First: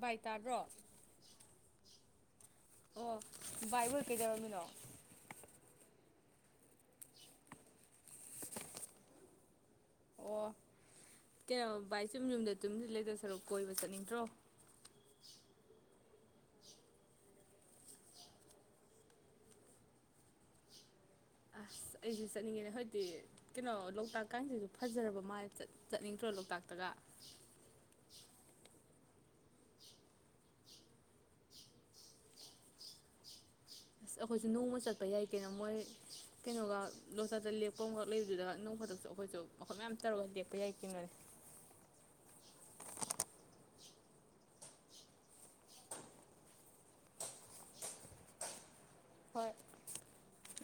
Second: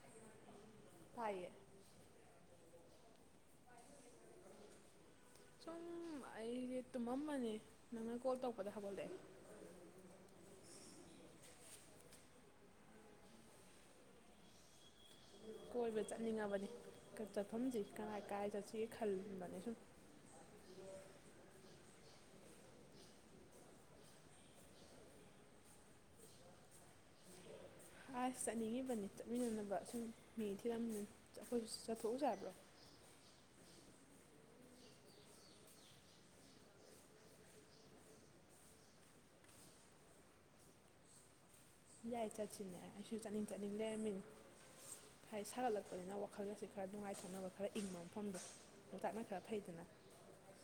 ꯚꯥꯏ ꯇ꯭ꯥꯕ꯭ꯔꯣ ꯑꯣ ꯇꯥꯏꯌꯦ ꯕꯥꯏ ꯑꯣꯏ ꯀꯩꯗꯧꯔꯝꯃꯤꯅꯣ ꯁꯨꯝ ꯑꯩꯒꯤ ꯇꯨꯝꯑꯝꯃꯅꯤ ꯅꯪꯅ ꯀꯣꯜ ꯇꯧꯄꯗꯩ ꯍꯧꯒꯩꯂꯦ ꯑꯣ ꯀꯩꯅꯣ ꯚꯏ ꯆꯨꯝ ꯌꯨꯝꯗ ꯆꯨꯝꯁꯤꯂ ꯁꯔꯨꯛ ꯀꯣꯏꯕ ꯆꯠꯅꯤꯡꯗ꯭ꯔꯣ ꯀꯣꯏꯕ ꯆꯠꯅꯤꯡꯉꯕꯅꯤ ꯆꯠꯐꯝꯁꯤ ꯀꯔꯥꯏ ꯀꯔꯥꯏ ꯆꯠꯁꯤꯒꯦ ꯈꯟꯕꯅꯦ ꯁꯨꯝ ꯑꯁ ꯑꯩꯗꯤ ꯆꯠꯅꯤꯡꯉꯤꯅꯦ ꯍꯧꯖꯤꯗꯤ ꯀꯩꯅꯣ ꯂꯣꯛꯇꯥꯛꯀꯥꯏꯁꯤꯁꯨ ꯐꯖꯔꯕ ꯃꯥꯜꯂꯦ ꯆꯠꯅꯤꯡꯗ꯭ꯔꯣ ꯂꯣꯛꯇꯥꯛꯇꯒ ꯑꯁ ꯆꯠꯅꯤꯡꯉꯤꯕꯅꯤ ꯆꯠꯃꯤꯟꯅꯅꯕ ꯁꯨꯝ ꯃꯤ ꯊꯤꯔꯝꯃꯤꯅ ꯑꯩꯈꯣꯏꯁꯨ ꯆꯠꯊꯣꯛꯎꯁꯦ ꯍꯥꯏꯕ꯭ꯔꯣ ꯑꯁ ꯑꯩꯈꯣꯏꯁꯨ ꯅꯣꯡꯃ ꯆꯠꯄ ꯌꯥꯏ ꯀꯩꯅꯣ ꯃꯣꯏ ꯀꯩꯅꯣꯒ ꯂꯣꯛꯆꯥꯛꯠꯇ ꯂꯦꯛꯄ ꯑꯃꯈꯛ ꯂꯩꯕꯗꯨꯗ ꯅꯣꯡ ꯈꯛꯇꯁꯨ ꯑꯩꯈꯣꯏꯁꯨ ꯃꯈꯐꯝ ꯃꯌꯥꯝ ꯇꯧꯔꯒ ꯂꯦꯛꯄ ꯌꯥꯏ ꯀꯩꯅꯣ ꯌꯥꯏ ꯆꯠꯁꯤꯅꯦ ꯑꯩꯁꯨ ꯆꯥꯅꯤꯡ ꯆꯠꯅꯤꯡ ꯂꯩꯔꯝꯃꯤꯅꯤ ꯍꯥꯏ ꯁꯥꯒꯠꯂꯛꯄꯅꯤꯅ ꯋꯥꯈꯜꯒꯁꯤ ꯈꯔ ꯅꯨꯡꯉꯥꯏꯊꯣꯛꯅꯕ ꯈꯔ ꯏꯪꯕ ꯃꯐꯝꯗꯣ ꯂꯣꯛꯇꯥꯛꯅ ꯈꯔ ꯍꯣꯏ ꯐꯩꯗꯅ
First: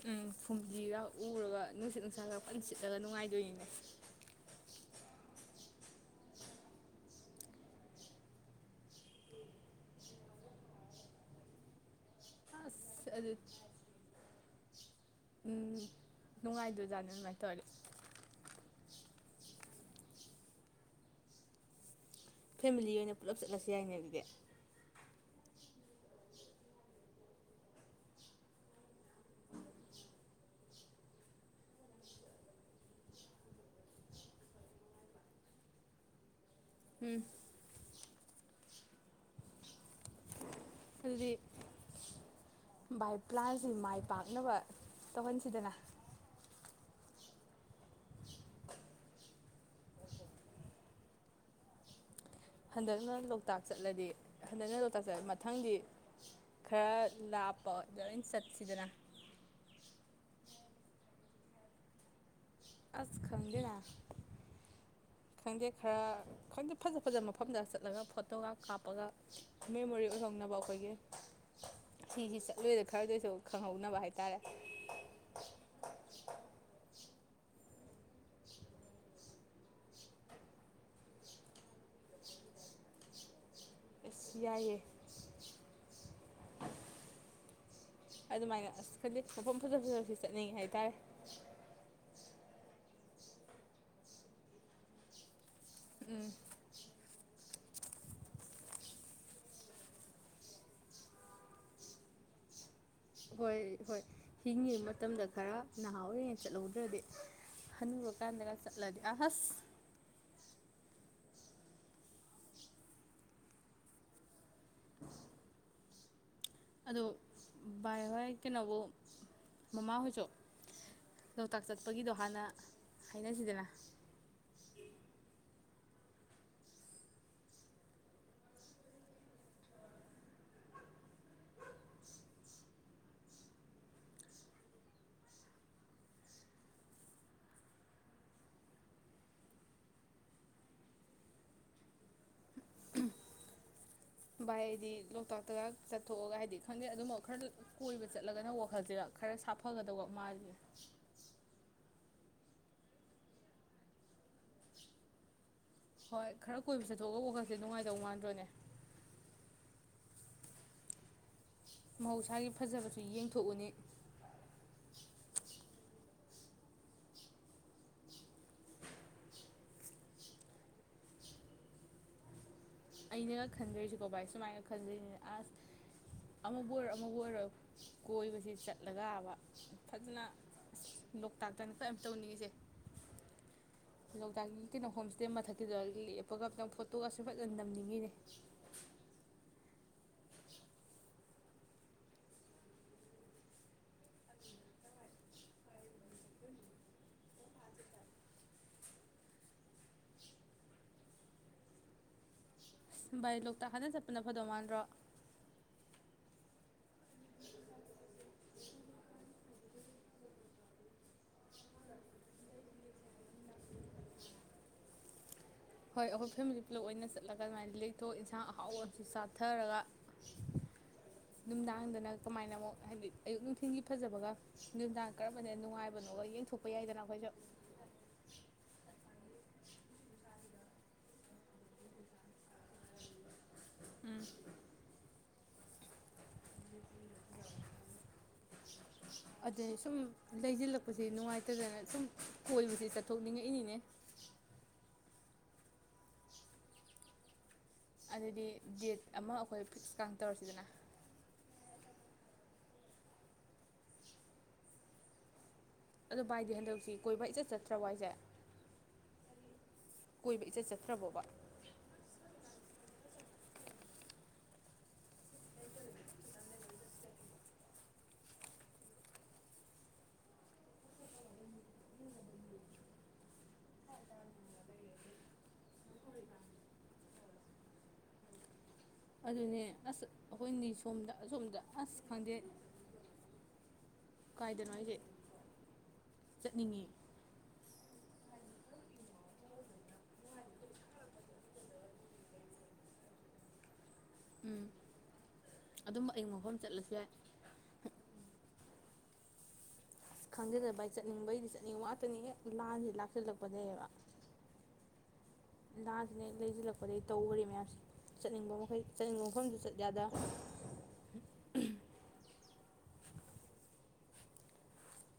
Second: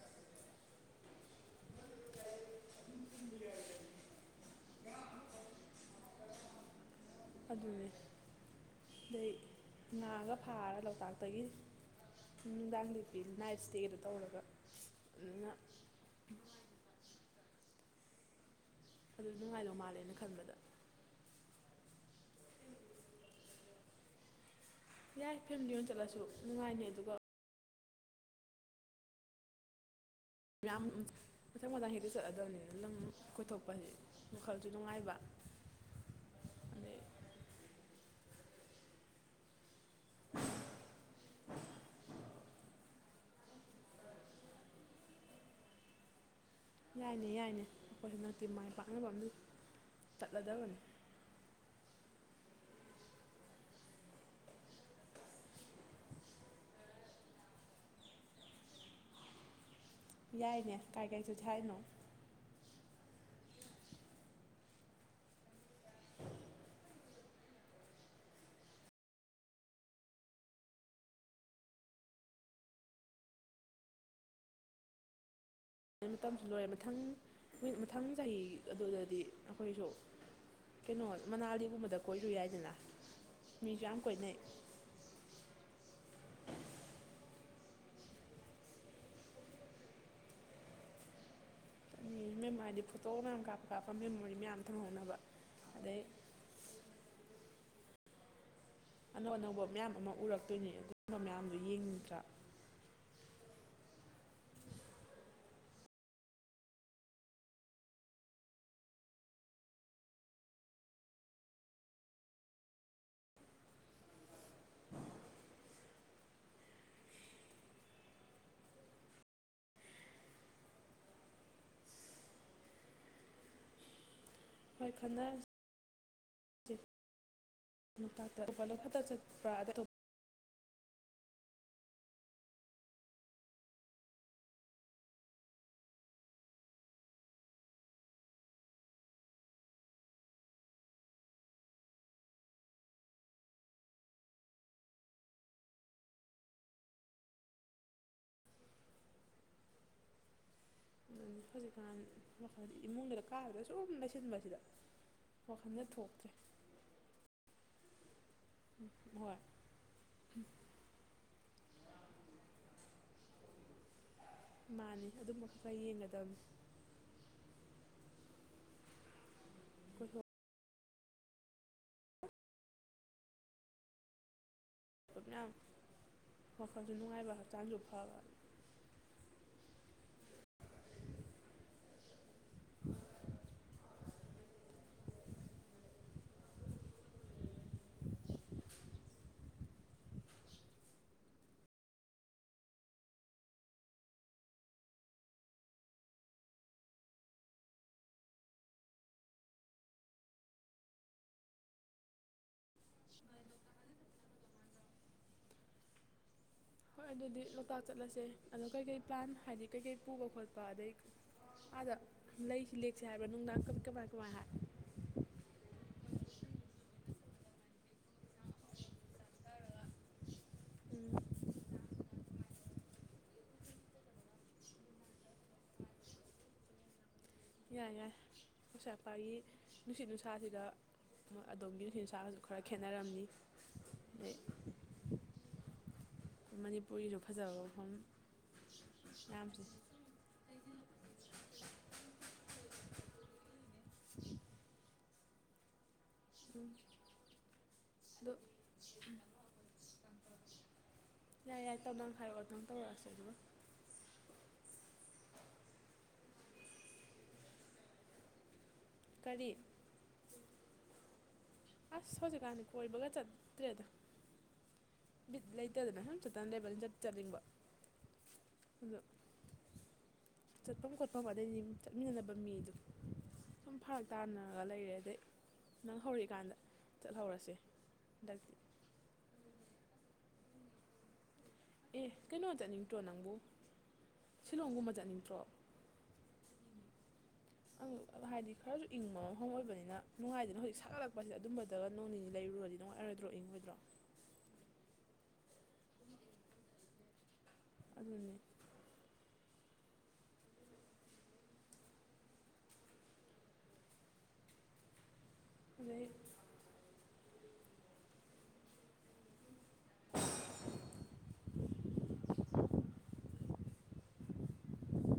ꯎꯝ ꯐꯨꯝꯗꯤꯒ ꯎꯔꯒ ꯅꯨꯡꯁꯤꯠ ꯅꯨꯡꯁꯥꯒ ꯐꯟ ꯁꯤꯠꯂꯒ ꯅꯨꯡꯉꯥꯏꯗꯣꯏꯅꯤꯅꯦ ꯑꯗꯨꯅꯦ ꯑꯗꯩ ꯉꯥꯒ ꯐꯥꯔ ꯂꯣꯛꯇꯥꯛꯇꯒꯤ ꯑꯁ ꯅꯨꯡꯗꯥꯡꯗꯨꯗꯤ ꯑꯗꯨ ꯅꯥꯏꯠ ꯏꯁꯇꯦꯗꯣ ꯇꯧꯔꯒ ꯑꯗꯨꯅ ꯎꯝ ꯅꯨꯡꯉꯥꯏꯗ ꯖꯥꯠꯅꯤ ꯑꯗꯨꯃꯥꯏꯅ ꯇꯧꯔꯒꯦ ꯑꯗꯨ ꯅꯨꯡꯉꯥꯏꯗꯧ ꯃꯥꯜꯂꯦꯅ ꯈꯟꯕꯗ ꯐꯦꯃꯤꯂꯤ ꯑꯣꯏꯅ ꯄꯨꯂꯞ ꯆꯠꯂꯁꯤ ꯌꯥꯏꯅꯦ ꯑꯗꯨꯗꯤ ꯌꯥꯏ ꯐꯦꯃꯤꯂꯤ ꯑꯣꯏꯅ ꯆꯠꯂꯁꯨ ꯅꯨꯡꯉꯥꯏꯅꯤ ꯑꯗꯨꯒ ꯃꯌꯥꯝ ꯃꯊꯪ ꯃꯊꯪ ꯍꯦꯛꯇ ꯆꯠꯂꯗꯕꯅꯤꯅ ꯂꯝ ꯀꯣꯏꯊꯣꯛꯄꯁꯤ ꯃꯈꯜꯁꯨ ꯅꯨꯡꯉꯥꯏꯕ ꯑꯗꯩ ꯎꯝ ꯑꯗꯨꯗꯤ ꯕꯥꯏ ꯄ꯭ꯂꯥꯟꯁꯤ ꯃꯥꯏ ꯄꯥꯛꯅꯕ ꯇꯧꯍꯟꯁꯤꯗꯅ ꯌꯥꯏꯅꯦ ꯌꯥꯏꯅꯦ ꯑꯩꯈꯣꯏ ꯍꯟꯗꯛꯇꯤ ꯃꯥꯏ ꯄꯥꯛꯅꯕ ꯑꯝ ꯆꯠꯂꯗꯕꯅꯤ ꯍꯟꯗꯛꯅ ꯂꯣꯛꯇꯥꯛ ꯆꯠꯂꯗꯤ ꯍꯟꯗꯛꯅ ꯂꯣꯛꯇꯥꯛ ꯆꯠꯂꯗꯤ ꯃꯊꯪꯗꯤ ꯈꯔ ꯂꯥꯞꯄꯗꯥ ꯑꯣꯏꯅ ꯆꯠꯁꯤꯗꯅ ꯌꯥꯏꯅꯦ ꯀꯥꯏ ꯀꯥꯏ ꯆꯠꯁꯤ ꯍꯥꯏꯅꯣ ꯑꯁ ꯈꯪꯗꯦꯗ ꯈꯪꯗꯦ ꯈꯔ ꯈꯪꯗꯦ ꯐꯖ ꯐꯖꯕ ꯃꯐꯝꯗ ꯆꯠꯂꯒ ꯐꯣꯇꯣꯒ ꯀꯥꯞꯄꯒ ꯃꯦꯃꯣꯔꯤ ꯑꯣꯏꯍꯧꯅꯕ ꯑꯩꯈꯣꯏꯒꯤ ꯁꯤꯁꯤ ꯆꯠꯂꯣꯏꯗ ꯈꯔꯗ ꯑꯣꯏꯁꯨ ꯈꯪꯍꯧꯅꯕ ꯍꯥꯏꯇꯥꯔꯦ ꯃꯇꯝꯁꯨ ꯂꯣꯏꯔꯦ ꯃꯊꯪ ꯃꯊꯪ ꯆꯍꯤ ꯑꯗꯨꯗꯗꯤ ꯑꯩꯈꯣꯏꯁꯨ ꯀꯩꯅꯣ ꯃꯅꯥꯂꯤꯒꯨꯝꯕꯗ ꯀꯣꯏꯔꯨ ꯌꯥꯏꯗꯅ ꯃꯤꯁꯨ ꯌꯥꯝ ꯑꯁ ꯀꯣꯏꯅꯩ ꯌꯥꯏꯌꯦ ꯑꯗꯨꯃꯥꯏꯅ ꯑꯁ ꯈꯪꯗꯦ ꯃꯐꯝ ꯐꯖꯥ ꯐꯖꯕꯁꯤ ꯆꯠꯅꯤꯡꯉꯤ ꯍꯥꯏꯇꯥꯔꯦ ꯈꯪꯗꯦ ꯃꯗꯤ ꯐꯣꯇꯣ ꯃꯌꯥꯝ ꯀꯥꯞꯄ ꯀꯥꯞꯄ ꯃꯦꯃꯣꯔꯤ ꯃꯌꯥꯝ ꯊꯝꯍꯧꯅꯕ ꯑꯗꯩ ꯎꯝ ꯑꯅꯧ ꯑꯅꯧꯕ ꯃꯌꯥꯝ ꯑꯃ ꯎꯔꯛꯇꯣꯏꯅꯤ ꯑꯗꯨꯒꯨꯝꯕ ꯃꯌꯥꯝꯗꯨ ꯌꯦꯡꯅꯤꯡꯗ꯭ꯔꯥ ꯍꯣꯏ ꯍꯣꯏ ꯍꯤꯡꯉꯤꯕ ꯃꯇꯝꯗ ꯈꯔ ꯅꯍꯥ ꯑꯣꯏꯔꯤꯉꯩ ꯆꯠꯍꯧꯗ꯭ꯔꯗꯤ ꯍꯅꯨꯔꯀꯥꯟꯗꯒ ꯆꯠꯂꯗꯤ ꯑ ꯍꯁ ꯑꯗꯣ ꯚꯥꯏ ꯍꯣꯏ ꯀꯩꯅꯣꯕꯨ ꯃꯃꯥꯍꯣꯏꯁꯨ ꯂꯣꯛꯇꯥꯛ ꯆꯠꯄꯒꯤꯗꯣ ꯍꯥꯟꯅ ꯍꯥꯏꯅꯁꯤꯗꯅ ꯍꯣꯏ ꯈꯟꯅꯁꯤ ꯂꯣꯛꯇꯇ ꯎꯄꯂꯣ ꯈꯛꯇ ꯆꯠꯄ꯭ꯔꯥ ꯚꯥꯏ ꯑꯩꯗꯤ ꯂꯣꯛꯇꯥꯛꯇꯒ ꯆꯠꯊꯣꯛꯑꯒ ꯍꯥꯏꯗꯤ ꯈꯪꯗꯦ ꯑꯗꯨꯃꯛ ꯈꯔ ꯀꯣꯏꯕ ꯆꯠꯂꯒꯅ ꯋꯥꯈꯜꯁꯤꯒ ꯈꯔ ꯁꯥꯐꯒꯗꯧꯕ ꯃꯥꯜꯂꯤ ꯍꯧꯖꯤꯛꯀꯥꯟ ꯃꯈꯜ ꯏꯃꯨꯡꯗꯨꯗ ꯀꯥꯕꯗ ꯁꯨꯝ ꯂꯩꯁꯤꯟꯕꯁꯤꯗ ꯋꯥꯈꯜꯗ ꯍꯣꯏ ꯊꯣꯛꯇ꯭ꯔꯦ ꯈꯔ ꯀꯣꯏꯕ ꯆꯠꯊꯣꯛꯑꯒ ꯋꯥꯈꯟꯁꯤ ꯅꯨꯡꯉꯥꯏꯗꯧ ꯃꯥꯟꯗ꯭ꯔꯣꯅꯦ ꯍꯣꯏ ꯃꯍꯧꯁꯥꯒꯤ ꯐꯖꯕꯁꯨ ꯌꯦꯡꯊꯣꯛꯎꯅꯤ ꯃꯥꯅꯦ ꯑꯗꯨꯝꯕ ꯈꯔ ꯌꯦꯡꯒꯗꯕꯅꯤ ꯍꯣꯏ ꯍꯣꯏ ꯑꯩꯅ ꯒꯥ ꯈꯟꯖꯔꯤꯁꯦ ꯚꯥꯏ ꯁꯨꯃꯥꯏꯅ ꯈꯟꯖꯩꯅꯦ ꯃꯌꯥꯝ ꯑꯁ ꯑꯃꯕꯨ ꯑꯣꯏꯔꯣ ꯋꯥꯈꯜꯁꯨ ꯑꯃꯕꯨ ꯅꯨꯡꯉꯥꯏꯕ ꯑꯣꯏꯔꯣ ꯍꯛꯆꯥꯡꯁꯨ ꯐꯕ ꯀꯣꯏꯕꯁꯤ ꯆꯠꯂꯒꯕ ꯐꯖꯅ ꯑꯁ ꯂꯣꯛꯇꯥꯛꯇꯅ ꯀ ꯇꯧꯅꯤꯡꯉꯤꯁꯦ ꯂꯣꯛꯇꯥꯛꯀꯤ ꯀꯩꯅꯣꯐꯝꯁ ꯃꯊꯛꯇꯨꯗꯒꯤ ꯂꯦꯞꯄꯒ ꯐꯣꯇꯣꯒꯁꯨ ꯐꯖꯅ ꯅꯝ ꯅꯝꯅꯤꯡꯉꯤꯅꯦ ꯚꯥꯏ ꯂꯣꯛꯇꯥꯛ ꯍꯅ ꯆꯠꯄꯅ ꯐꯗꯧ ꯃꯥꯟ꯭ꯔꯣ ꯍꯣꯏ ꯑꯗꯨꯗꯤ ꯂꯣꯛꯇꯥꯛ ꯆꯠꯂꯁꯦ ꯑꯗꯣ ꯀꯩꯀꯩ ꯄ꯭ꯂꯥꯟ ꯍꯥꯏꯗꯤ ꯀꯩꯀꯩ ꯄꯨꯕ ꯈꯣꯠꯄ ꯑꯗꯩ ꯑꯥꯗ ꯂꯩꯁꯤ ꯂꯦꯛꯁꯦ ꯍꯥꯏꯕ꯭ꯔꯥ ꯅꯨꯡꯗꯥꯡ ꯀꯃꯥꯏ ꯀꯃꯥꯏ ꯍꯥꯏ ꯍꯣꯏ ꯑꯩꯈꯣꯏ ꯐꯦꯃꯤꯂꯤ ꯄꯨꯂꯞ ꯑꯣꯏꯅ ꯆꯠꯂꯒ ꯑꯗꯨꯃꯥꯏꯅ ꯂꯩꯊꯣꯛ ꯌꯦꯟꯁꯥꯡ ꯑꯍꯥꯎꯁꯨ ꯆꯥꯊꯔꯒ ꯎꯝ ꯅꯨꯡꯗꯥꯡꯗꯅ ꯀꯃꯥꯏꯅ ꯑꯃꯨꯛ ꯍꯥꯏꯗꯤ ꯑꯌꯨꯛ ꯅꯨꯡꯊꯤꯜꯒꯤ ꯐꯖꯕꯒ ꯅꯨꯃꯤꯗꯥꯡ ꯀꯔꯝꯕꯅ ꯅꯨꯡꯉꯥꯏꯕꯅꯣꯒ ꯌꯦꯡꯊꯣꯛꯄ ꯌꯥꯏꯗꯅ ꯑꯩꯈꯣꯏꯁꯨ ꯌꯥꯏ ꯌꯥꯏ ꯎꯆꯥꯥ ꯑꯄꯥꯒꯤ ꯅꯨꯡꯁꯤꯠ ꯅꯨꯡꯁꯥꯁꯤꯗ ꯑꯗꯣꯝꯒꯤ ꯅꯨꯡꯁꯤꯠ ꯅꯨꯡꯁꯥꯁꯨ ꯈꯔ ꯈꯦꯠꯅꯔꯝꯅꯤ ꯎꯝ ꯑꯗꯩ ꯃꯅꯤꯄꯨꯔꯤꯁꯨ ꯐꯖꯕ ꯃꯐꯝ ꯃꯌꯥꯝꯁꯦ ꯑꯗꯩ ꯁꯨꯝ ꯂꯩꯁꯤꯜꯂꯛꯄꯁꯦ ꯅꯨꯡꯉꯥꯏꯇꯗꯅ ꯁꯨꯝ ꯀꯣꯏꯕꯕꯁꯤ ꯆꯠꯊꯣꯛꯅꯤꯡꯉꯛꯏꯅꯤꯅꯦ [inaudible] ꯎꯝ ꯑꯗꯣ ꯑꯗꯨꯗꯤ ꯗꯦꯠ ꯑꯃ ꯑꯩꯈꯣꯏ ꯐꯤꯛꯁ ꯀꯥꯡ ꯇꯧꯔꯥꯁꯤꯗꯅ ꯌꯥꯏ ꯌꯥꯏ ꯇꯝ ꯇꯝ ꯍꯥꯏꯔꯛꯑꯣ ꯑꯗꯨꯝ ꯇꯧꯔꯥꯁꯤ ꯑꯗꯨꯒꯥ ꯑꯗꯣ ꯚꯥꯏꯗꯤ ꯍꯟꯗꯛꯁꯤ ꯀꯣꯏꯕ ꯏꯆꯠ ꯆꯠꯇ꯭ꯔꯕ ꯍꯥꯏꯁꯦ ꯀꯔꯤ ꯀꯣꯏꯕ ꯏꯆꯠ ꯆꯠꯇ꯭ꯔꯕꯣꯕ ꯑꯁ ꯍꯧꯖꯤꯛꯀꯥꯟꯗꯤ ꯀꯣꯏꯕꯒ ꯆꯠꯇ꯭ꯔꯦꯗ ꯕꯤꯠ ꯂꯩꯇꯗꯅ ꯁꯨꯝ ꯆꯠꯇꯅ ꯂꯩꯕꯅꯤꯅꯥ ꯆꯠꯅꯤꯡꯕ ꯑꯗꯨꯁꯨ ꯆꯠꯐꯝ ꯈꯣꯠꯄ ꯑꯗꯩꯗꯤ ꯆꯠꯃꯤꯟꯅꯅꯕ ꯃꯤꯗꯣ ꯁꯨꯝ ꯐꯔꯛ ꯇꯥꯅꯔꯒ ꯂꯩꯔꯦ ꯑꯗꯩ ꯅꯪ ꯍꯧꯔꯛꯏꯀꯥꯟꯗ ꯆꯠꯍꯧꯔꯁꯤ ꯁꯦ ꯍꯟ ꯗꯛꯇꯤ ꯑꯗꯨꯅꯦ ꯑꯁ ꯑꯩꯈꯣꯏꯅꯤ ꯁꯣꯝꯗ ꯑꯁꯣꯝꯗ ꯑꯁ ꯑꯦ ꯈꯪꯗꯦ ꯀꯩꯅꯣ ꯆꯠꯅꯤꯡꯗ꯭ꯔꯣ ꯅꯪꯕꯨ ꯀꯥꯏꯗꯅꯣ ꯁꯤꯂꯣꯡꯒꯨꯝꯕ ꯑꯩꯁꯦ ꯆꯠꯅꯤꯡꯗ꯭ꯔꯣ ꯆꯠꯅꯤꯡꯉꯤ ꯑ ꯍꯥꯏꯗꯤ ꯈꯔꯁꯨ ꯏꯪꯕ ꯃꯐꯝ ꯑꯣꯏꯕꯅꯤꯅ ꯅꯨꯡꯉꯥꯏꯗꯅ ꯍꯧꯖꯤꯛ ꯁꯥꯒꯠꯂꯛꯄꯁꯤꯗ ꯑꯗꯨꯝꯕꯗꯒ ꯅꯣꯡ ꯅꯤꯅꯤ ꯂꯩꯔꯨꯔꯗꯤ ꯅꯨꯡꯉꯥꯏꯔꯣꯏꯗ꯭ꯔꯣ ꯏꯪꯉꯣꯏꯗ꯭ꯔꯣ ꯎꯝ ꯑꯗꯨꯝ ꯑꯌꯤꯡ ꯃꯐꯝ ꯆꯠꯂꯁꯨ ꯌꯥꯏ ꯑꯗꯨꯅꯦ ꯑꯁ ꯈꯪꯖꯗꯦꯗ ꯕꯥꯏ ꯆꯠꯅꯤꯡꯕꯩꯗꯤ ꯆꯠꯅꯤꯡ ꯉꯥꯇꯅꯤ ꯍꯦꯛ ꯂꯥꯟꯁꯤ ꯂꯥꯛꯁꯤꯜꯂꯛꯄꯗꯩ ꯕ ꯑꯗꯩ ꯂꯥꯟꯁꯤꯅꯥ ꯍꯦꯛ ꯂꯩꯁꯤꯜꯂꯛꯄꯗꯒꯤꯩ ꯇꯧꯈ ꯆꯠꯅꯤꯡꯕ ꯃꯈꯩ ꯆꯠꯅꯤꯡꯕ ꯃꯐꯝꯗꯨ ꯆꯠ ꯌꯥꯗ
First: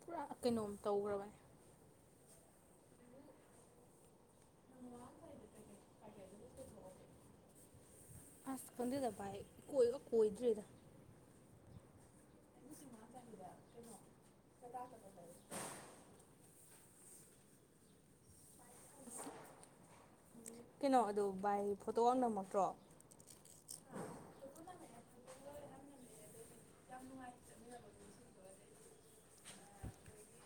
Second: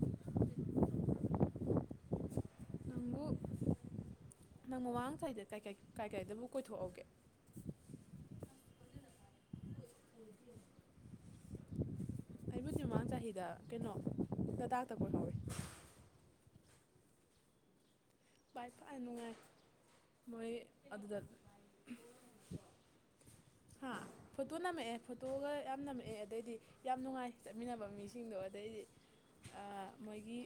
ꯄꯨꯔꯥ ꯀꯩꯅꯣꯝ ꯇꯧꯈ꯭ꯔꯕꯅꯦ ꯅꯪꯕꯨ ꯅꯪ ꯃꯃꯥꯡ ꯆꯍꯤꯗꯥ ꯀꯥꯏ ꯀꯥꯏ ꯀꯥꯏ ꯀꯥꯏꯗꯕꯨ ꯀꯣꯏꯊꯣꯛꯍꯧ ꯒꯦ ꯈꯪꯗꯦ ꯗ ꯚꯥꯏ ꯀꯣꯏꯒ ꯀꯣꯏꯗ꯭ꯔꯤꯗ ꯑꯩꯕꯨꯗꯤ ꯃꯥꯡ ꯆꯍꯤꯗ ꯀꯩꯅꯣ ꯂꯇꯥꯛꯇ ꯀꯣꯏꯍꯧꯏ ꯅꯨꯡꯉꯥꯏ ꯃꯣꯏ ꯀꯩꯅꯣ ꯑꯗꯨꯗ ꯑꯗꯣ ꯚꯥꯏ ꯐꯣꯇꯣꯒ ꯅꯝꯃꯛꯇ꯭ꯔꯣ ꯍꯥ ꯐꯣꯇꯣ ꯅꯝꯃꯛꯑꯦ ꯐꯣꯇꯣꯒ ꯌꯥꯝ ꯅꯝꯃꯛꯑꯦ ꯑꯗꯩꯗꯤ ꯌꯥꯝ ꯅꯨꯡꯉꯥꯏ ꯆꯠꯃꯤꯟꯅꯕ ꯃꯤꯁꯤꯡꯗꯣ ꯑꯗꯩꯗꯤ ꯃꯣꯏꯒꯤ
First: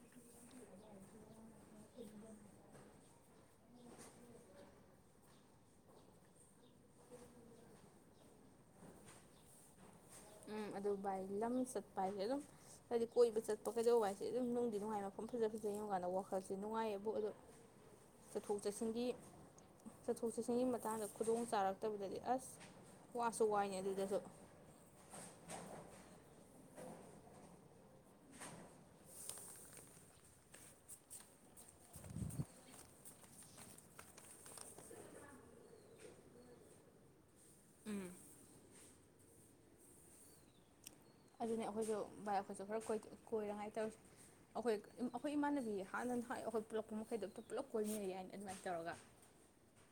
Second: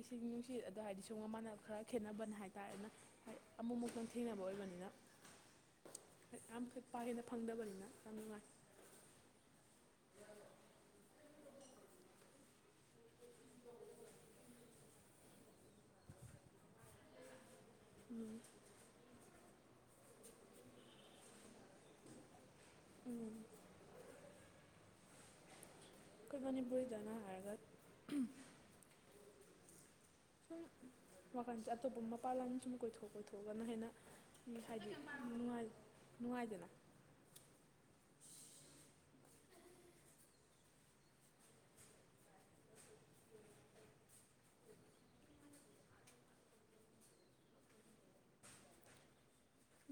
ꯏꯁꯤꯡ ꯅꯨꯡꯁꯤꯠ ꯑꯗꯣ ꯍꯥꯏꯗꯤ ꯁꯣ ꯃ ꯃꯥꯟꯅꯕ ꯈꯔ ꯈꯦꯠꯅꯕꯅ ꯍꯥꯏꯇꯥꯥꯔꯦꯅ ꯍꯥꯏ ꯑꯃꯨꯃꯨꯛꯇꯪ ꯊꯦꯡꯅꯕ ꯑꯣꯏꯕꯅꯤꯅ ꯌꯥꯝ ꯀꯥ ꯍꯦꯟꯅ ꯐꯪꯗꯕꯅꯤꯅ ꯌꯥꯝ ꯅꯨꯡꯉꯥꯏ ꯎꯝ ꯑꯗꯨ ꯚꯥꯏ ꯂꯝ ꯆꯠꯄ ꯍꯥꯏꯁꯦ ꯑꯗꯨꯝ ꯍꯥꯏꯗꯤ ꯀꯣꯏꯕ ꯆꯠꯄ ꯀꯩꯗꯧꯕ ꯍꯥꯏꯁꯦ ꯑꯗꯨꯝ ꯅꯨꯡꯗꯤ ꯅꯨꯡꯉꯥꯏ ꯃꯐꯝ ꯐꯖ ꯐꯖ ꯌꯦꯡꯉꯨꯀꯥꯟꯗ ꯋꯥꯈꯜꯁꯦ ꯅꯨꯡꯉꯥꯏꯌꯦꯕꯨ ꯑꯗꯣ ꯎꯝ ꯆꯠꯊꯣꯛ ꯆꯠꯁꯤꯟꯒꯤ ꯆꯠꯊꯣꯛ ꯆꯠꯁꯤꯟꯒꯤ ꯃꯇꯥꯡꯗ ꯈꯨꯗꯣꯡ ꯆꯥꯔꯛꯇꯕꯗꯗꯤ ꯑꯁ ꯎꯝ ꯋꯥꯁꯨ ꯋꯥꯏꯅꯦ ꯑꯗꯨꯗꯁꯨ ꯑꯩꯈꯣꯏ ꯃꯅꯤꯄꯨꯔꯗꯅ ꯍꯥꯏꯔꯒ ꯁꯨꯝ ꯋꯥꯈꯜꯁꯦ ꯑꯇꯣꯞꯄ ꯃꯄꯥꯟ ꯂꯝ ꯁꯨꯝ ꯀꯣꯏꯊꯣꯛ ꯀꯣꯏꯊꯣꯛꯑꯒꯅ ꯍꯦꯟꯅ ꯍꯥꯏꯗꯤꯅꯨꯡꯥꯏ ꯅꯨꯡꯉꯥꯏꯗꯅ ꯎꯝ ꯑꯗꯨꯅꯦ ꯑꯩꯈꯣꯏꯁꯨ ꯚꯥꯏ ꯑꯩꯈꯣꯏꯁꯨ ꯈꯔ ꯀꯣꯏꯔꯉꯥꯏ ꯇꯧꯔꯤꯁꯦ ꯑꯩꯈꯣꯏ ꯑꯩꯈꯣꯏ ꯏꯃꯥꯟꯅꯕꯤ ꯍꯥꯟꯅ ꯅꯍꯥꯟ ꯑꯩꯈꯣꯏ ꯄꯨꯜꯂꯛꯄ ꯃꯈꯩꯗꯣ ꯑꯝ ꯄꯨꯂꯞ ꯀꯣꯏꯃꯤꯟꯅꯩ ꯌꯥꯏꯅ ꯑꯗꯨꯃꯥꯏꯅ ꯇꯧꯔꯒ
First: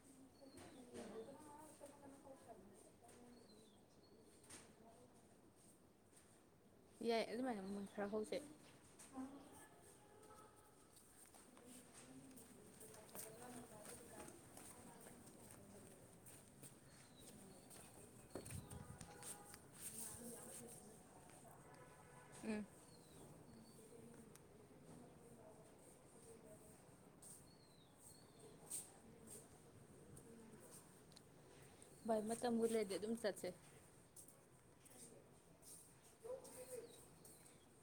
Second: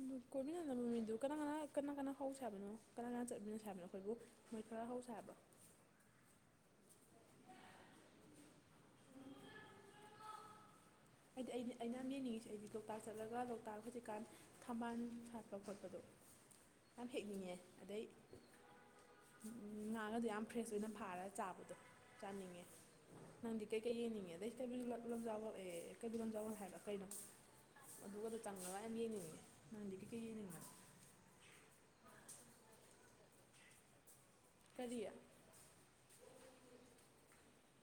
ꯑꯗꯨ ꯀꯣꯏꯃꯤꯅꯟꯕ ꯃꯤꯗꯨ ꯀꯅꯥ ꯀꯅꯥ ꯀꯅꯥ ꯀꯅꯥ ꯍꯧꯁꯥ ꯍꯥꯏꯕꯅꯣ ꯀꯅꯥ ꯀꯅꯥ ꯆꯠꯃꯤꯅꯁꯦ ꯍꯥꯏꯕꯅꯣ ꯑꯩꯈꯣꯏꯕꯨ ꯃꯣꯏ ꯈꯔ ꯍꯧꯁꯦ ꯍꯥꯏꯕꯔꯣ ꯌꯥꯏ ꯑꯗꯨꯃꯥꯏꯅ ꯃꯣꯏ ꯈꯔ ꯍꯧꯁꯦ ꯍꯥꯏꯗꯤ ꯑꯩꯅ ꯑꯩꯅ ꯌꯥꯝ ꯌꯦꯡꯅꯤꯡꯉꯤꯁꯦ ꯑꯩꯗꯤ ꯂꯣꯛꯇꯥꯛ ꯆꯠꯂꯒ ꯂꯣꯛꯇꯥꯛ ꯍꯧꯖꯤꯛꯀꯥꯟ ꯊꯝꯕꯥꯜ ꯁꯥꯠꯄ ꯈꯣꯠꯄꯗꯣ ꯌꯥꯝ ꯍꯦꯛꯅꯤꯡꯉꯦ ꯑꯗꯩ ꯉꯥꯒꯗꯣ ꯌꯥꯝ ꯐ꯭ꯔꯦꯁ ꯑꯣꯏꯅ ꯐꯥꯔ ꯆꯥꯕꯗꯣ ꯎꯝ ꯆꯥꯅꯤꯡꯉꯦ ꯅꯪꯗꯤ ꯀꯩꯀꯩ ꯌꯦꯡꯅꯤꯡꯉꯦ ꯑꯗꯩ ꯀꯩꯕꯨꯜ ꯂꯝꯖꯥꯎ ꯂꯑꯦ ꯀꯩꯕꯨꯂ ꯂꯝꯖꯥꯎ ꯍꯥꯏꯕ ꯀꯩꯅꯣ ꯑꯗꯨꯒꯗꯨ ꯆꯪꯉꯒ ꯌꯥꯝ ꯌꯦꯡꯅꯤꯡꯉꯦ ꯅꯪꯗꯤ ꯀꯩꯀꯩ ꯌꯦꯡꯅꯤꯡꯕꯅꯣ ꯚꯏ ꯃꯇꯝꯕꯨ ꯂꯩꯔꯗꯤ ꯑꯗꯨꯝ ꯆꯠꯁꯤ ꯀꯔꯤ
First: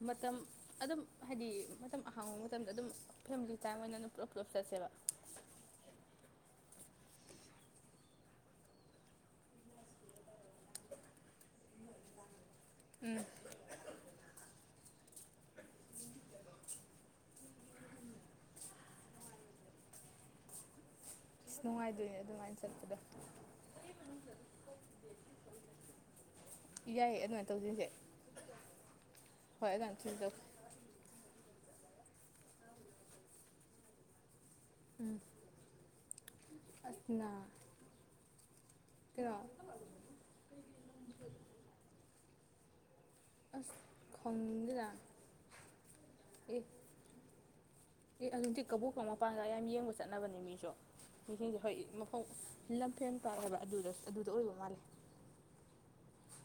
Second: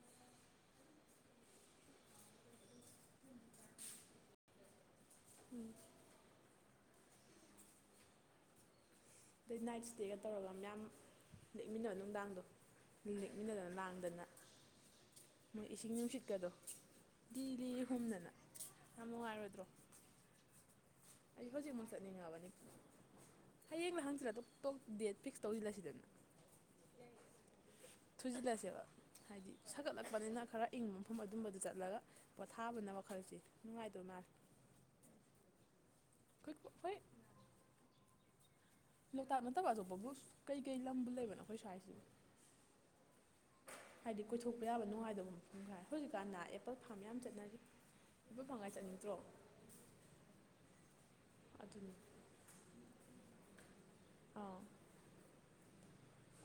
ꯃꯇꯝ ꯑꯗꯨꯝ ꯍꯥꯏꯗꯤ ꯃꯇꯝ ꯑꯍꯥꯡꯕ ꯃꯇꯝꯗ ꯑꯗꯨꯝ ꯐꯦꯃꯤꯂꯤ ꯇꯥꯏꯝ ꯑꯣꯏꯅ ꯑꯗꯨꯝ ꯄꯨꯂꯞ ꯄꯨꯂꯞ ꯆꯠꯁꯦꯕ ꯎꯝ ꯑꯗꯩ ꯅꯥꯏꯠ ꯏꯁꯇꯦꯒ ꯇꯧꯔꯒ ꯃꯌꯥꯝ ꯂꯦꯛꯃꯤꯟꯕ ꯃꯌꯥꯝꯗꯨ ꯂꯦꯛꯃꯤꯅꯗꯅ ꯂꯥꯡꯗꯅ ꯃꯣꯏ ꯏꯁꯤꯡ ꯅꯨꯡꯁꯤꯠꯀꯗꯣ ꯂꯤ ꯂꯤ ꯍꯨꯝꯗꯅ ꯌꯥꯝ ꯅꯨꯡꯉꯥꯏꯔꯣꯏꯗ꯭ꯔꯣ ꯑꯩ ꯑꯁ ꯍꯧꯖꯤꯛꯃꯛ ꯅꯨꯡꯉꯥꯏꯗꯣꯏꯅꯦ ꯆꯠꯅꯤꯡꯉꯕꯅꯤ ꯑꯗꯨꯃꯥꯏꯅ ꯆꯠꯄꯗꯣ ꯍꯌꯦꯡꯅ ꯍꯪꯁꯤꯜꯂ ꯇ ꯗꯦꯠ ꯐꯤꯛꯁ ꯇꯧꯁꯤꯜꯂꯁꯤꯗꯅ ꯌꯥꯏꯌꯦ ꯑꯗꯨꯃꯥꯏꯅ ꯇꯧꯁꯤꯁꯦ ꯊꯨꯖꯤꯜꯂꯁꯦꯕ ꯍꯥꯏꯗꯤ ꯍꯣꯏ ꯑꯗꯨꯃꯥꯏꯅ ꯇꯧꯁꯤ ꯁꯥꯒꯠꯂꯛꯄꯅꯤꯅ ꯇꯧꯁꯤ ꯈꯔ ꯏꯪꯕ ꯃꯐꯝ ꯑꯗꯨꯝꯕꯗꯨ ꯆꯠꯂꯒ ꯄꯣꯊꯥꯕꯅ ꯋꯥꯈꯜꯁꯤ ꯅꯨꯡꯉꯥꯏꯗꯧ ꯃꯥꯜꯂꯤ ꯎꯝ ꯍꯣꯏ ꯎꯏ ꯅ ꯂꯣꯛꯇꯥꯛ ꯅꯠꯇꯕ ꯑꯇꯣꯞꯄꯕꯨ ꯀꯩꯀꯩ ꯂꯝꯕꯨ ꯂꯩꯕꯅꯣ ꯑꯩꯈꯣꯏ ꯁ꯭ꯋꯥꯏꯁꯤ ꯑꯁ ꯍꯥꯏꯗꯤ ꯀꯣꯏꯊꯣꯛꯄ ꯌꯥꯕ ꯈꯪꯗꯦꯗ ꯅꯨꯡꯉꯥꯏꯗꯕ ꯃꯐꯝ ꯈꯔ ꯍꯧꯖꯤꯛꯀꯥꯟꯗ ꯑꯦ ꯑꯦꯄꯜ ꯐꯥꯔꯝ ꯌꯥꯝ ꯆꯠꯅꯔꯤ ꯑꯦ ꯑꯦꯄꯜ ꯑꯗꯨꯗꯤ ꯐꯥꯔꯝꯒꯥ ꯀꯕꯣꯀ ꯆꯠꯅꯤꯡꯗ꯭ꯔꯣ ꯃꯤꯈꯩ ꯍꯣꯏ ꯑꯗꯨꯅꯤ ꯃꯈꯣꯡ ꯂꯝ ꯐꯦꯟ ꯄꯥꯠ ꯍꯥꯌꯕ ꯑꯗꯨꯗꯁꯨ ꯑꯗꯨꯗ ꯑꯣꯏꯕ ꯑꯥ ꯃꯥꯜꯂꯤ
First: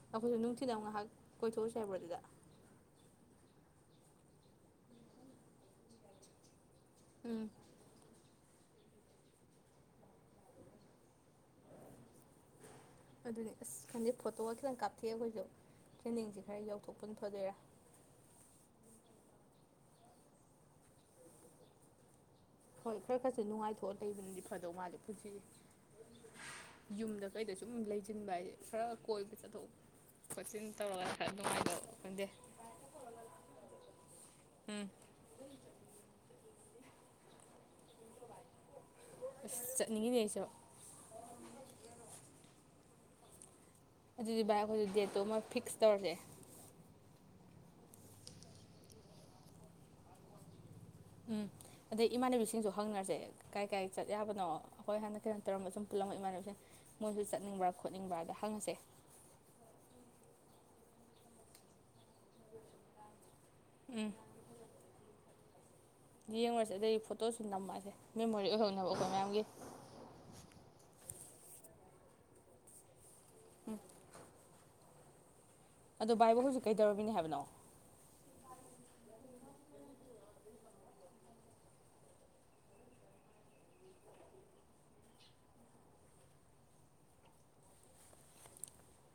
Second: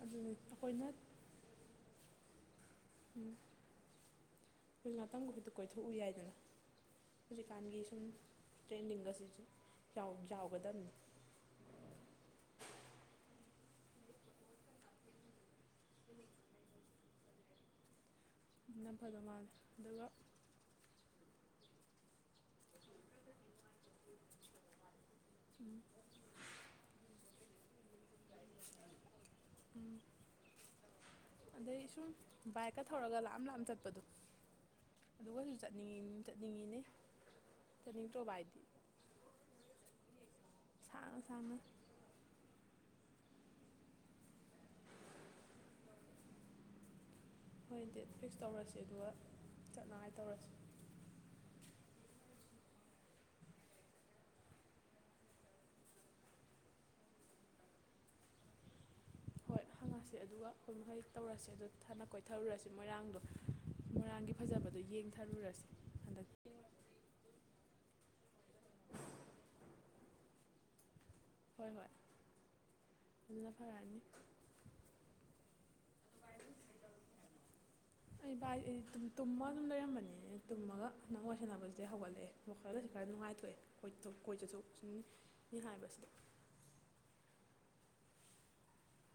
ꯑꯗꯨꯅꯤ ꯑꯩꯈꯣꯏꯁꯨ ꯅꯨꯡꯊꯤꯅꯗ ꯑꯃ ꯑꯩꯈꯣꯏꯅ ꯉꯥꯏꯍꯥꯛ ꯀꯣꯏꯊꯣꯛꯎꯁꯦ ꯍꯥꯏꯕ꯭ꯔꯣ ꯑꯗꯨꯗ ꯎꯝ ꯍꯣꯏ ꯉꯥꯛꯇꯪꯕꯥꯑꯣꯗꯤ ꯀꯣꯏꯊꯣꯛꯎ ꯌꯥꯏꯗꯅ ꯎꯝ ꯍꯧꯖꯤꯛꯀꯥꯟꯒꯤ ꯁꯨꯝ ꯇ꯭ꯔꯦꯟꯗꯤꯡ ꯒꯟꯁꯤꯁꯨ ꯌꯥꯎꯒꯗꯃꯅꯤ ꯑꯗꯨꯅꯤ ꯑꯁ ꯈꯟꯗꯦ ꯐꯣꯇꯣꯒ ꯈꯤꯇꯪ ꯀꯥꯞꯊꯦꯑ ꯑꯩꯈꯣꯏꯁꯨ ꯇ꯭ꯔꯦꯟꯅꯤꯡꯁꯦ ꯈꯔ ꯌꯎꯊꯣꯛꯄꯅ ꯐꯗꯣꯏꯔꯥ ꯑꯗꯨꯅ ꯐꯥꯗꯧ ꯃꯥꯜꯂꯤ ꯑꯗꯨꯒ ꯍꯣꯏ ꯐꯔ ꯈꯔꯁꯨ ꯅꯨꯡꯉꯥꯏꯊꯣꯛꯑ ꯂꯩꯕꯅꯗꯤ ꯐꯗꯧ ꯃꯥꯜꯂꯤ ꯄꯨꯅꯁꯤ ꯌꯨꯝꯗ ꯀꯩꯗ ꯁꯨꯝ ꯂꯩ ꯁꯤꯟꯕ ꯍꯥꯏꯁꯤ ꯈꯔ ꯀꯣꯏꯕ ꯆꯠꯊꯣꯛ ꯈꯣꯠꯆꯤꯟ ꯑꯗꯩ ꯁꯨꯝ ꯕꯥꯏꯛꯀ ꯊꯧꯔꯒ ꯂꯥꯞꯅ ꯂꯥꯞꯅ ꯆꯠꯄꯗꯣ ꯑꯗꯨꯒꯁꯨ ꯆꯠꯅꯤꯡꯉꯤ ꯆꯠꯅꯤꯡꯉꯤꯅꯦ ꯆꯠꯅꯤꯡꯇꯔꯣ ꯕꯍꯥꯏꯗꯤ ꯆꯠꯅꯤꯉꯤꯅꯤ ꯑꯩꯁꯨ ꯁꯥꯡꯅ ꯁꯥꯡꯅ ꯑꯗꯨꯗꯤ ꯚꯥꯏ ꯑꯩꯈꯣꯏ ꯗꯦꯠꯇꯣ ꯃꯣꯏ ꯐꯤꯛꯁ ꯇꯧꯔꯁꯦ꯫ ꯍꯣꯏ ꯗꯦꯠ ꯐꯤꯛꯁ ꯇꯧꯔꯁꯤ ꯑꯗꯨꯒ ꯆꯠꯅꯉꯥꯏ ꯇꯧꯔꯁꯤ꯫ ꯎꯝ ꯑꯗꯩ ꯏꯃꯥꯟꯅꯕꯤꯁꯤꯡꯁꯨ ꯍꯪꯅꯔꯁꯦ ꯀꯥꯏ ꯀꯥꯏ ꯆꯠ ꯌꯥꯕꯅꯣ ꯑꯩꯈꯣꯏ ꯍꯥꯟꯅ ꯀꯩꯅꯣ ꯇꯧꯔꯝꯕ ꯁꯨꯝ ꯄꯨꯜꯂꯝꯃ ꯏꯃꯥꯟꯅꯕꯤꯁꯤꯡ ꯃꯣꯏꯁꯨ ꯆꯠꯅꯤꯡꯕ꯭ꯔꯥ ꯈꯣꯠꯅꯤꯡꯕ꯭ꯔꯥꯗ ꯍꯪꯉꯁꯦ꯫ ꯍꯣꯏ ꯍꯪꯉꯁꯤ ꯑꯗꯨꯒ ꯍꯣꯏ ꯍꯩ ꯇꯧꯔꯁꯦ ꯑꯗꯨ ꯊꯅ ꯀꯣꯏ ꯊꯔꯨꯔꯁꯦ ꯃꯣꯏꯔꯥꯡꯗꯣ꯫ ꯎꯝ ꯃꯣꯏꯔꯥꯡꯒꯤ ꯐꯖꯕꯗꯣ ꯌꯦꯡꯊꯔꯨꯔꯁꯤ꯫ ꯍꯟꯗꯛ ꯌꯦꯡꯉꯨꯔꯁꯦ ꯑꯗꯩ ꯐꯣꯇꯣꯁꯨ ꯅꯝꯃꯛꯁꯦ ꯃꯦꯃꯣꯔꯤ ꯑꯣꯏꯍꯧꯅꯕ ꯑꯩꯈꯣꯏ ꯃꯌꯥꯝꯒꯤ꯫ ꯍꯣꯏ ꯍꯣꯏ꯫ ꯑꯗꯨꯅ ꯐꯔꯅꯤ꯫ ꯑꯣ ꯚꯥꯏꯕꯨ ꯍꯧꯖꯤꯛ ꯀꯩꯗꯧꯔꯕꯅꯤ ꯍꯥꯏꯕꯅꯣ꯫ ꯑꯩ ꯚꯥꯏ ꯑꯩ ꯇꯨꯝꯃ ꯑꯗꯨꯝ ꯂꯩꯔꯝꯕꯅꯤ ꯇꯨꯝꯃꯒ ꯅꯪ ꯋꯥꯔꯤ ꯁꯥꯟꯅꯕꯁꯤꯗꯤ ꯑꯩ ꯍꯧꯒꯠꯂꯛꯑꯦ ꯃꯈꯜꯗꯁꯤ ꯈꯔ ꯅꯨꯡꯉꯥꯏꯊꯣꯛꯑꯦ ꯀꯣꯏ [unintelligible] ꯍꯥꯏꯕꯁꯤꯗ꯫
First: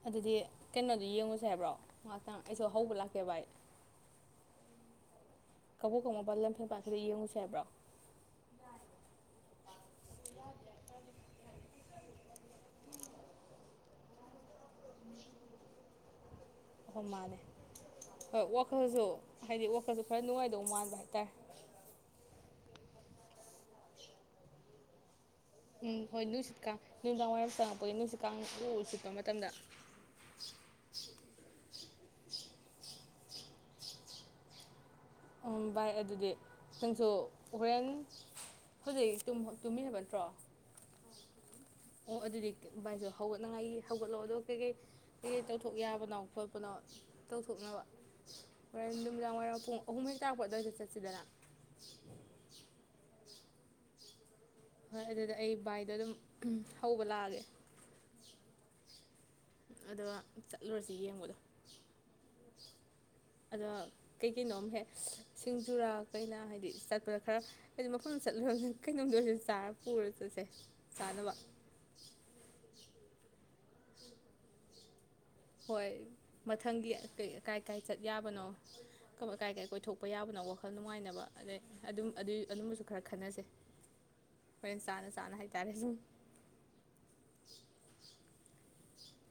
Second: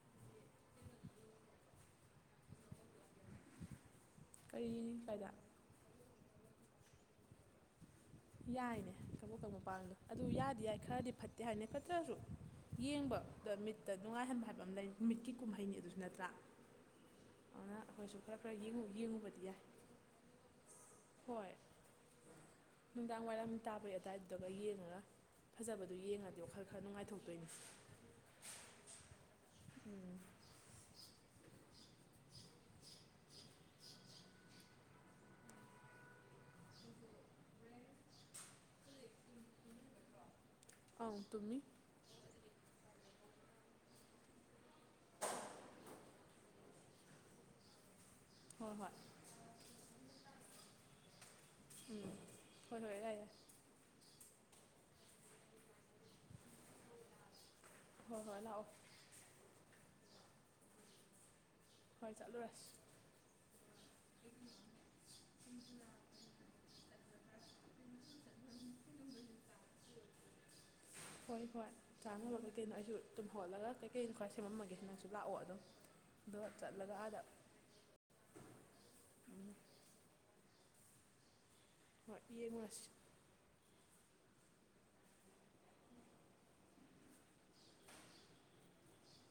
ꯑꯗꯨꯗꯤ ꯀꯩꯅꯣꯗꯨ ꯌꯦꯡꯉꯨꯁꯦ ꯍꯥꯏꯕ꯭ꯔꯣ ꯉꯥꯛꯇꯪ ꯑꯩꯁꯨ ꯍꯧꯕ ꯂꯥꯛꯀꯦ ꯚꯥꯏ꯫ ꯀꯔꯤ ꯀꯥꯏꯗ꯫ ꯀꯕꯣꯀꯪ ꯃꯄꯥꯜ ꯂꯝꯐꯦꯟ ꯄꯥꯠꯀꯤꯗꫭ ꯌꯦꯡꯉꯨꯁꯦ ꯍꯥꯏꯕ꯭ꯔꯣ꯫ ꯌꯥꯏꯅꯦ ꯀꯕꯣꯀꯪ ꯃꯄꯥꯟꯗꯣ ꯑꯗꯨ ꯌꯥꯗꯤ ꯌꯥꯏ ꯈꯔꯗꯤ ꯐꯠꯇꯦ ꯍꯥꯏꯅꯦ꯫ ꯇ꯭ꯔꯁꯨ ꯌꯦꯡꯕꯗ ꯃꯤꯠꯇ ꯅꯨꯡꯉꯥꯏꯍꯟꯕ ꯍꯥꯏꯕ ꯑꯃ ꯂꯩ ꯃꯤꯠꯀꯤ ꯀꯨꯝꯍꯩꯅꯤ ꯑꯗꯨꯁꯨ ꯅꯠꯇ꯭ꯔ꯫ ꯑꯣꯈꫭꯃꯥꯅꯦ ꯍꯣꯏ ꯌꯦꯡꯉꯨ ꯋꯥꯈꯜꯁꯨ ꯌꯦꯡꯉꯨꯕꯗꯤ ꯌꯥꯏ ꯍꯥꯏꯗꯤ ꯋꯥꯈꯜꯁꯨ ꯈꯔ ꯅꯨꯡꯉꯥꯏꯗꯧ ꯃꯥꯟꯕ ꯍꯥꯏꯗꯤ꯫ [unintelligible] ꯅꯨꯡꯗꯥꯡꯋꯥꯏꯔꯝ ꯇꯥꯕꯩ ꯑꯗꯨꯋꯥꯏꯗꯨꯗꯒ ꯌꯦꯡꯉꯒ꯫ ꯐꯖꯕꯗꯨ ꯎꯝ ꯍꯣꯏ ꯌꯦꯡꯉꯗꯤ ꯋꯥꯈꯜ ꯅꯨꯡꯁꯤꯠꯀꯥ ꯈꯔ ꯅꯨꯡꯉꯥꯏꯊꯣꯛꯇꯣꯏꯅꯤ ꯅꯨꯡꯗꯥꯡꯋꯥꯏꯔꯝ ꯆꯪꯉꯛꯄꯒꯤ ꯅꯨꯡꯁꯤꯠ ꯀꯥꯡ ꯎ ꯁꯤꯠꯄ ꯃꯇꯝꯗ꯫ ꯎꯝ꯫ ꯎꯝ ꯚꯥꯏ ꯑꯗꯨꯗꯤ ꯅꯪꯁꯨ ꯍꯣꯔꯦꯟ ꯍꯧꯖꯤꯛ ꯇꯨꯝꯃꯤ ꯍꯥꯏꯕ ꯅꯠꯇ꯭ꯔꯣ꯫ ꯑꯪ ꯇꯨꯝꯃꯤ ꯑꯣ ꯑꯗꯨꯗꯤ ꯚꯥꯏꯖꯣ꯫ ꯍꯧꯒꯠꯅꯉꯥꯏꯒꯤ ꯍꯧꯒꯠꯂꯣ ꯑꯗꯣ ꯀꯩꯀꯩ ꯀꯩꯀꯩ ꯇꯧꯊꯣꯛ ꯌꯥꯕꯅꯣ ꯈꯣꯠꯄꯅꯣ ꯇꯧꯊꯣꯛꯅꯕ꯫ ꯍꯣꯏ ꯍꯣꯏ ꯍꫭꯔꯦꯟ ꯅꯨꯃꯤꯗꯥꯡ ꯋꯥꯏꯔꯝ ꯄꯨꯡ꯫ ꯅꯨꯃꯤꯠ ꯇꯥꯔꯛꯄ ꯑꯗꯥꯏ ꯆꯠꯁꯤꯗꯅ꯫ ꯎꯝ ꯍꫭꯏ ꯍꫭꯏ ꯌꯥꯏ꯫ ꯍꯣꯏ ꯑꯗꯨꯗꯤ ꯑꯩ ꯕꯥꯏꯗꯣ ꯑꯗꯨꯝ ꯍꯧꯕ ꯂꯥꯛꯑꯒꯦ꯫ ꯍꫭꯏ ꯍꯣꯏ ꯂꯑꯣ꯫ ꯑꯗꯣ ꯆꯠꯂꯨꯔꯁꯤ ꯌꯦꯡꯕꯗꯣ꯫ ꯍꯣꯏ ꯆꯠꯂꯨꯔꯁꯤ ꯑꯗ ꯀꯩꯀꯩꯅꯣꯝ ꯍꯦꯛ ꯁꯤꯡꯖꯨꯔꯥ ꯀꯩꯅ ꯍꯥꯏꯗꯤ ꯆꯠꯄꯗ ꯈꯔ ꯍꯥꯏꯗꯤ ꯃꯐꯝꯗ ꯆꯠꯂꯨꯔ ꯀꯩꯅꯣꯝꯗ ꯑꯣꯏꯔꯁꯨ ꯆꯥꯔ ꯄꯨꯔ ꯆꯠꯁꯦ ꯆꯥꯅꯕ꯫ ꯇꯨꯝ ꯍꯣꯂꯒ ꯀꯩ ꯈꯣꯏꯔꯦ ꯁꯦꯃꯝꯃꯒꯦ꯫ ꯂꯥꯛꯑꯣ ꯑꯗꯨꯝ ꯍꯣꯏ ꯑꯗꯣ꯫ ꯃꯊꯪꯒꯤ ꯀꯥꯏ ꯀꯥꯏ ꯆꯠ ꯌꯥꯕꯅꯣ ꯀꯥꯏ ꯎꯝ ꯀꯥꯏ ꯀꯣꯏꯊꯣꯛꯄ ꯌꯥꯕ꯫ [unintelligible] ꯋꯥꯈꯜ ꯅꯨꯡꯉꯥꯏꯅꯕ ꯑꯗꯩ꯫ ꯑꯗꯨꯝ ꯍꯣꯏ ꯑꯗꯨꯏ ꯌꯦꯡꯉꯨꯔꯁꯤ ꯑꯗꯨꯝꯕꯁꯨ ꯈꯔ ꯈꯟꯅꯁꯦ꯫ ꯍꯣꯏ ꯆꯥꯅ ꯆꯅ ꯍꯥꯏ ꯇꯔꯦ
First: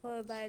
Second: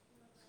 ꯍꯣꯏ ꯚꯥꯏ꯫